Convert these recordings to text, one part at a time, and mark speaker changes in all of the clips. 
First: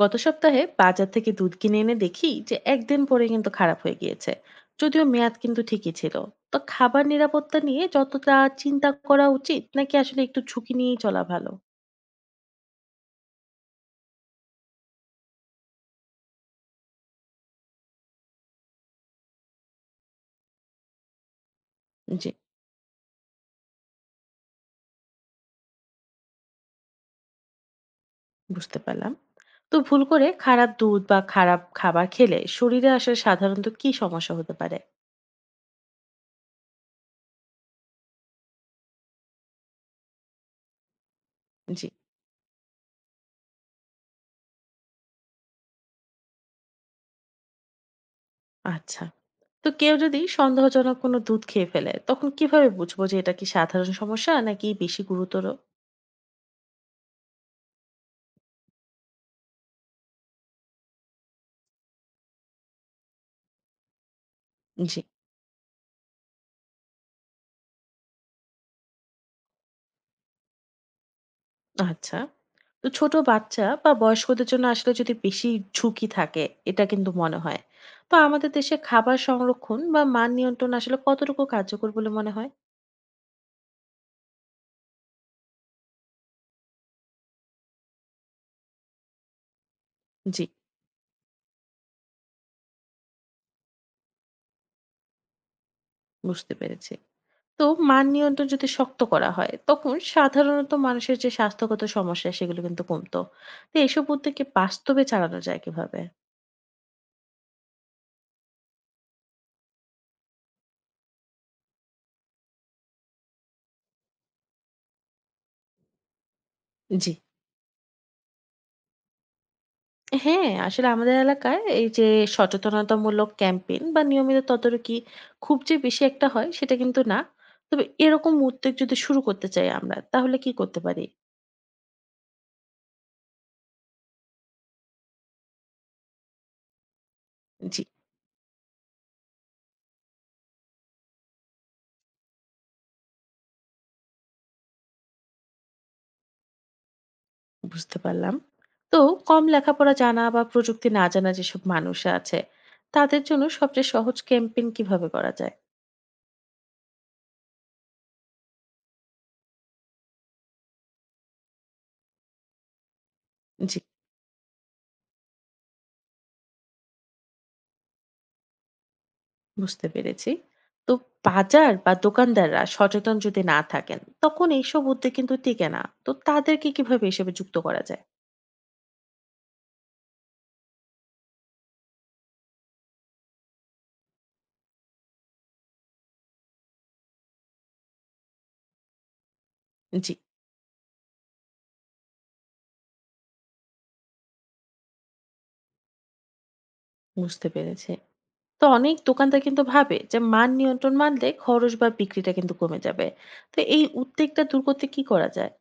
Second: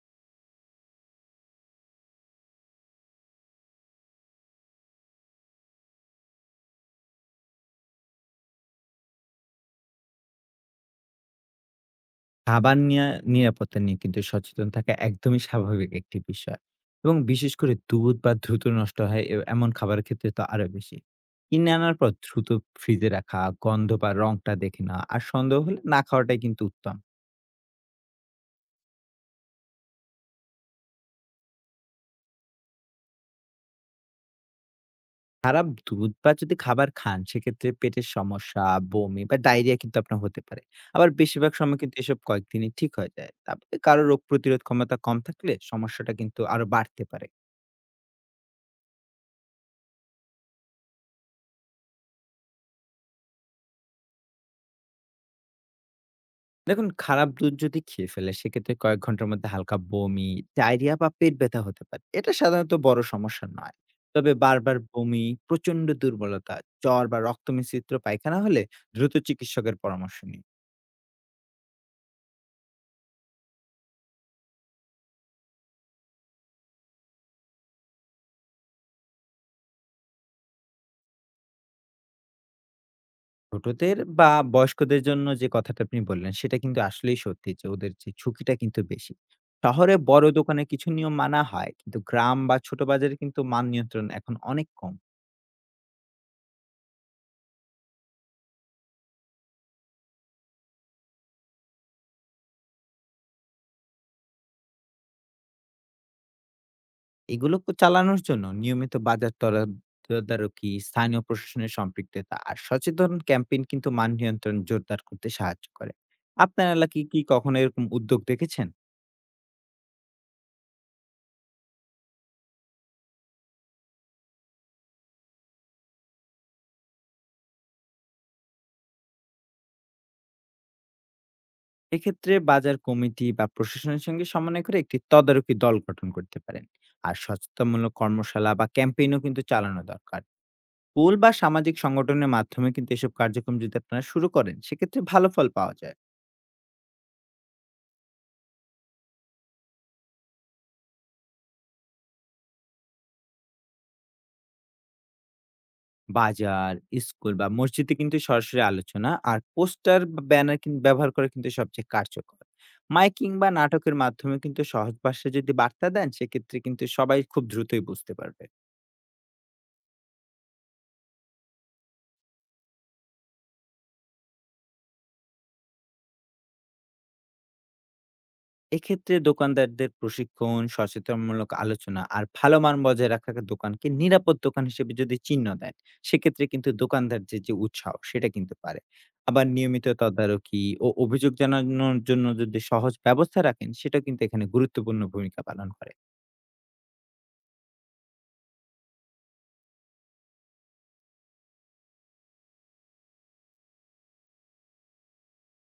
Speaker 1: গত সপ্তাহে বাজার থেকে দুধ কিনে এনে দেখি যে একদিন পরে কিন্তু খারাপ হয়ে গিয়েছে, যদিও মেয়াদ কিন্তু ঠিকই ছিল। তো খাবার নিরাপত্তা নিয়ে যতটা চিন্তা করা উচিত, নাকি আসলে একটু ঝুঁকি নিয়েই চলা ভালো?
Speaker 2: খাবার নিয়া নিরাপত্তা নিয়ে কিন্তু সচেতন থাকা একদমই স্বাভাবিক একটি বিষয়। এবং বিশেষ করে দুধ বা দ্রুত নষ্ট হয় এ এমন খাবারের ক্ষেত্রে তো আরো বেশি। কিনে আনার পর
Speaker 1: জি,
Speaker 2: দ্রুত ফ্রিজে রাখা, গন্ধ বা রংটা দেখে নেওয়া আর সন্দেহ হলে না খাওয়াটাই কিন্তু উত্তম।
Speaker 1: বুঝতে পারলাম। তো ভুল করে খারাপ দুধ বা খারাপ খাবার খেলে শরীরে আসলে সাধারণত কি সমস্যা হতে পারে?
Speaker 2: খারাপ দুধ বা যদি খাবার খান, সেক্ষেত্রে পেটের সমস্যা, বমি বা ডায়রিয়া কিন্তু আপনার হতে পারে। আবার বেশিরভাগ সময়
Speaker 1: জি,
Speaker 2: কিন্তু এসব কয়েকদিনই ঠিক হয়ে যায়। তারপরে কারো রোগ প্রতিরোধ ক্ষমতা কম থাকলে সমস্যাটা কিন্তু আরো বাড়তে পারে।
Speaker 1: আচ্ছা। তো কেউ যদি সন্দেহজনক কোনো দুধ খেয়ে ফেলে, তখন কিভাবে বুঝবো যে এটা কি সাধারণ সমস্যা নাকি বেশি গুরুতর?
Speaker 2: দেখুন, খারাপ দুধ যদি খেয়ে ফেলে সেক্ষেত্রে কয়েক ঘন্টার মধ্যে হালকা বমি, ডায়রিয়া বা পেট ব্যথা হতে পারে। এটা সাধারণত বড় সমস্যা নয়। তবে বারবার
Speaker 1: জি,
Speaker 2: বমি, প্রচন্ড দুর্বলতা, জ্বর বা রক্ত মিশ্রিত পায়খানা হলে দ্রুত চিকিৎসকের পরামর্শ নিন।
Speaker 1: আচ্ছা। তো ছোট বাচ্চা বা বয়স্কদের জন্য আসলে যদি বেশি ঝুঁকি থাকে, এটা কিন্তু মনে হয়। তো আমাদের দেশে খাবার সংরক্ষণ বা মান নিয়ন্ত্রণ আসলে কতটুকু কার্যকর বলে মনে হয়?
Speaker 2: ছোটদের বা বয়স্কদের জন্য যে কথাটা আপনি বললেন, সেটা কিন্তু আসলেই সত্যি যে ওদের যে ঝুঁকিটা কিন্তু বেশি। শহরে বড়
Speaker 1: জি,
Speaker 2: দোকানে কিছু নিয়ম মানা হয়, কিন্তু গ্রাম বা ছোট বাজারে কিন্তু মান নিয়ন্ত্রণ এখন অনেক কম।
Speaker 1: বুঝতে পেরেছি। তো মান নিয়ন্ত্রণ যদি শক্ত করা হয়, তখন সাধারণত মানুষের যে স্বাস্থ্যগত সমস্যা, সেগুলো কিন্তু কমতো। তো এসব উদ্যোগকে বাস্তবে চালানো যায় কিভাবে?
Speaker 2: এগুলো ক চালানোর জন্য নিয়মিত বাজার তরা তদারকি, স্থানীয় প্রশাসনের সম্পৃক্ততা আর সচেতন ক্যাম্পেইন কিন্তু মান নিয়ন্ত্রণ জোরদার করতে সাহায্য করে। আপনার এলাকায়
Speaker 1: জি।
Speaker 2: কি কখনো এরকম উদ্যোগ দেখেছেন?
Speaker 1: হ্যাঁ, আসলে আমাদের এলাকায় এই যে সচেতনতামূলক ক্যাম্পেইন বা নিয়মিত তদারকি খুব যে বেশি একটা হয় সেটা কিন্তু না। তবে এরকম উদ্যোগ যদি শুরু করতে চাই আমরা, তাহলে কি করতে পারি?
Speaker 2: এক্ষেত্রে বাজার কমিটি বা প্রশাসনের সঙ্গে সমন্বয় করে একটি তদারকি দল গঠন করতে পারেন। আর
Speaker 1: জি,
Speaker 2: সচেতনমূলক কর্মশালা বা ক্যাম্পেইনও কিন্তু চালানো দরকার। স্কুল বা সামাজিক সংগঠনের মাধ্যমে কিন্তু এসব কার্যক্রম যদি আপনারা শুরু করেন, সেক্ষেত্রে ভালো ফল পাওয়া যায়।
Speaker 1: বুঝতে পারলাম। তো কম লেখাপড়া জানা বা প্রযুক্তি না জানা যেসব মানুষ আছে, তাদের জন্য সবচেয়ে সহজ ক্যাম্পেইন কিভাবে করা যায়?
Speaker 2: বাজার, স্কুল বা মসজিদে কিন্তু সরাসরি আলোচনা আর পোস্টার বা ব্যানার কিন ব্যবহার করা কিন্তু সবচেয়ে কার্যকর। মাইকিং বা
Speaker 1: জি,
Speaker 2: নাটকের মাধ্যমে কিন্তু সহজ ভাষায় যদি বার্তা দেন, সেক্ষেত্রে কিন্তু সবাই খুব দ্রুতই বুঝতে পারবে।
Speaker 1: বুঝতে পেরেছি। তো বাজার বা দোকানদাররা সচেতন যদি না থাকেন, তখন এইসব উদ্যোগ কিন্তু টিকে না। তো তাদেরকে কিভাবে এসবে যুক্ত করা যায়?
Speaker 2: এক্ষেত্রে দোকানদারদের প্রশিক্ষণ, সচেতনমূলক আলোচনা আর ভালো মান বজায় রাখা দোকানকে নিরাপদ দোকান হিসেবে যদি চিহ্ন দেন, সেক্ষেত্রে কিন্তু দোকানদারদের যে উৎসাহ, সেটা কিন্তু পারে। আবার নিয়মিত
Speaker 1: জি।
Speaker 2: তদারকি ও অভিযোগ জানানোর জন্য যদি সহজ ব্যবস্থা রাখেন, সেটা কিন্তু এখানে গুরুত্বপূর্ণ ভূমিকা পালন করে।
Speaker 1: বুঝতে পেরেছি। তো অনেক দোকানদার কিন্তু ভাবে যে মান নিয়ন্ত্রণ মানলে খরচ বা বিক্রিটা কিন্তু কমে যাবে। তো এই উদ্বেগটা দূর করতে কি করা যায়?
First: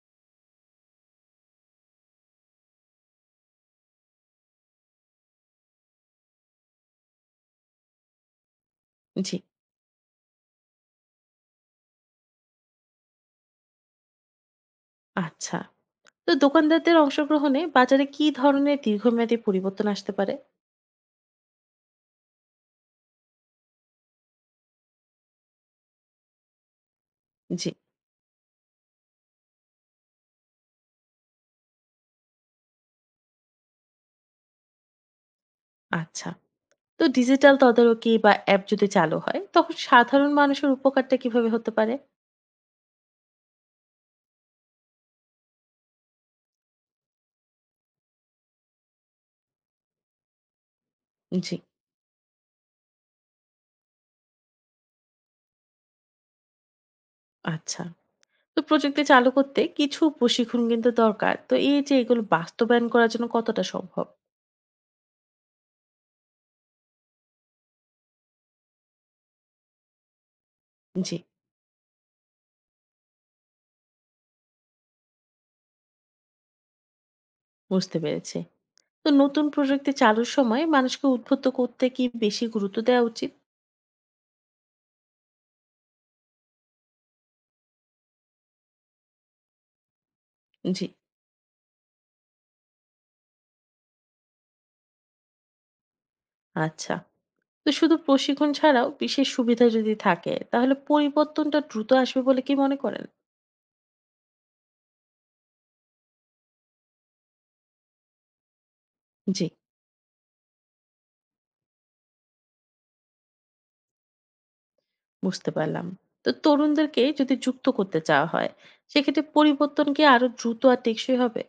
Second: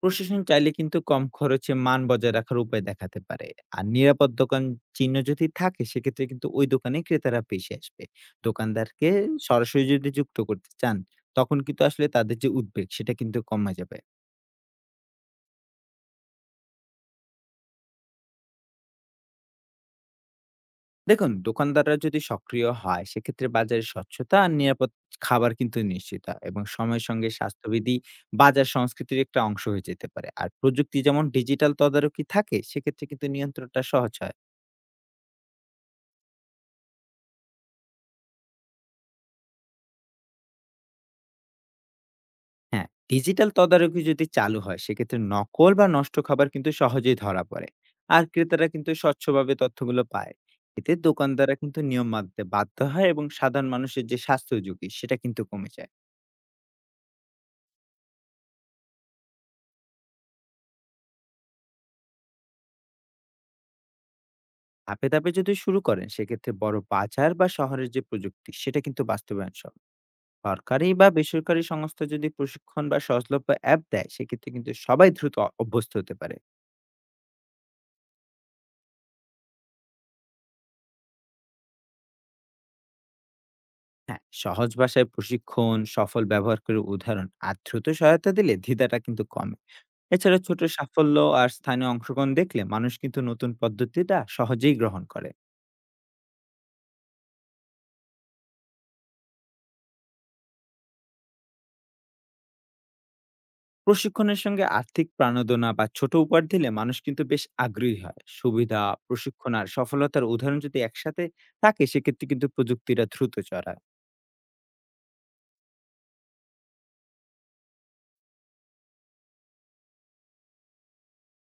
Speaker 2: প্রশাসন চাইলে কিন্তু কম খরচে মান বজায় রাখার উপায় দেখাতে পারে, আর নিরাপদ দোকান চিহ্ন যদি থাকে, সেক্ষেত্রে কিন্তু ওই দোকানে ক্রেতারা বেশি আসবে। দোকানদারকে
Speaker 1: জি,
Speaker 2: সরাসরি যদি যুক্ত করতে চান, তখন কিন্তু আসলে তাদের যে উদ্বেগ, সেটা কিন্তু কমা যাবে।
Speaker 1: আচ্ছা। তো দোকানদারদের অংশগ্রহণে বাজারে কি ধরনের দীর্ঘমেয়াদী পরিবর্তন আসতে পারে?
Speaker 2: দেখুন, দোকানদাররা যদি সক্রিয় হয়, সেক্ষেত্রে বাজারে স্বচ্ছতা আর নিরাপদ খাবার কিন্তু নিশ্চিত হয়, এবং সময়ের সঙ্গে
Speaker 1: জি,
Speaker 2: স্বাস্থ্যবিধি বাজার সংস্কৃতির একটা অংশ হয়ে যেতে পারে। আর প্রযুক্তি যেমন ডিজিটাল তদারকি থাকে, সেক্ষেত্রে কিন্তু নিয়ন্ত্রণটা সহজ হয়।
Speaker 1: আচ্ছা। তো ডিজিটাল তদারকি বা অ্যাপ যদি চালু হয়, তখন সাধারণ মানুষের উপকারটা কিভাবে হতে পারে?
Speaker 2: হ্যাঁ, ডিজিটাল তদারকি যদি চালু হয়, সেক্ষেত্রে নকল বা নষ্ট খাবার কিন্তু সহজেই ধরা পড়ে। আর ক্রেতারা কিন্তু স্বচ্ছভাবে তথ্যগুলো পায়। এতে দোকানদাররা
Speaker 1: জি,
Speaker 2: কিন্তু নিয়ম মানতে বাধ্য হয়, এবং সাধারণ মানুষের যে স্বাস্থ্য ঝুঁকি, সেটা কিন্তু কমে যায়।
Speaker 1: আচ্ছা। তো প্রযুক্তি চালু করতে কিছু প্রশিক্ষণ কিন্তু দরকার। তো এই যে এগুলো বাস্তবায়ন করার জন্য কতটা সম্ভব?
Speaker 2: ধাপে ধাপে যদি শুরু করেন, সেক্ষেত্রে বড় বাজার বা শহরের যে প্রযুক্তি, সেটা কিন্তু বাস্তবায়ন সব। সরকারি বা
Speaker 1: জি,
Speaker 2: বেসরকারি সংস্থা যদি প্রশিক্ষণ বা সহজলভ্য অ্যাপ দেয়, সেক্ষেত্রে কিন্তু সবাই দ্রুত অভ্যস্ত হতে পারে।
Speaker 1: বুঝতে পেরেছি। তো নতুন প্রযুক্তি চালুর সময় মানুষকে উদ্বুদ্ধ করতে কি বেশি গুরুত্ব দেওয়া উচিত?
Speaker 2: হ্যাঁ, সহজ ভাষায় প্রশিক্ষণ, সফল ব্যবহার করে উদাহরণ আর দ্রুত সহায়তা দিলে দ্বিধাটা কিন্তু কমে। এছাড়া ছোট
Speaker 1: জি,
Speaker 2: সাফল্য আর স্থানীয় অংশগ্রহণ দেখলে মানুষ কিন্তু নতুন পদ্ধতিটা সহজেই গ্রহণ করে।
Speaker 1: আচ্ছা। তো শুধু প্রশিক্ষণ ছাড়াও বিশেষ সুবিধা যদি থাকে, তাহলে পরিবর্তনটা দ্রুত আসবে বলে কি মনে করেন?
Speaker 2: প্রশিক্ষণের সঙ্গে আর্থিক প্রাণোদনা বা ছোট উপহার দিলে মানুষ কিন্তু বেশ আগ্রহী হয়। সুবিধা,
Speaker 1: জি,
Speaker 2: প্রশিক্ষণ আর সফলতার উদাহরণ যদি একসাথে থাকে, সেক্ষেত্রে কিন্তু প্রযুক্তিটা দ্রুত চড়ায়।
Speaker 1: বুঝতে পারলাম। তো তরুণদেরকে যদি যুক্ত করতে চাওয়া হয়, সেক্ষেত্রে পরিবর্তন কি আরো দ্রুত আর টেকসই হবে?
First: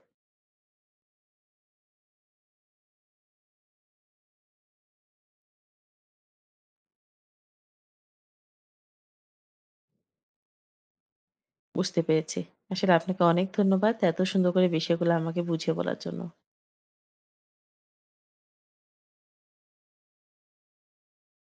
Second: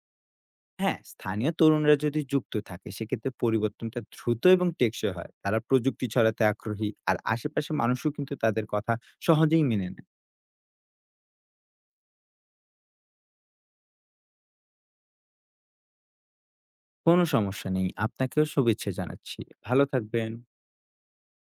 Speaker 2: হ্যাঁ, স্থানীয় তরুণরা যদি যুক্ত থাকে, সেক্ষেত্রে পরিবর্তনটা দ্রুত এবং টেকসই হয়। তারা প্রযুক্তি ছড়াতে আগ্রহী, আর আশেপাশের মানুষও কিন্তু তাদের কথা সহজেই মেনে নেয়।
Speaker 1: বুঝতে পেরেছি। আসলে আপনাকে অনেক ধন্যবাদ, এত সুন্দর করে বিষয়গুলো আমাকে বুঝিয়ে বলার জন্য।
Speaker 2: কোনো সমস্যা নেই। আপনাকেও শুভেচ্ছা জানাচ্ছি। ভালো থাকবেন।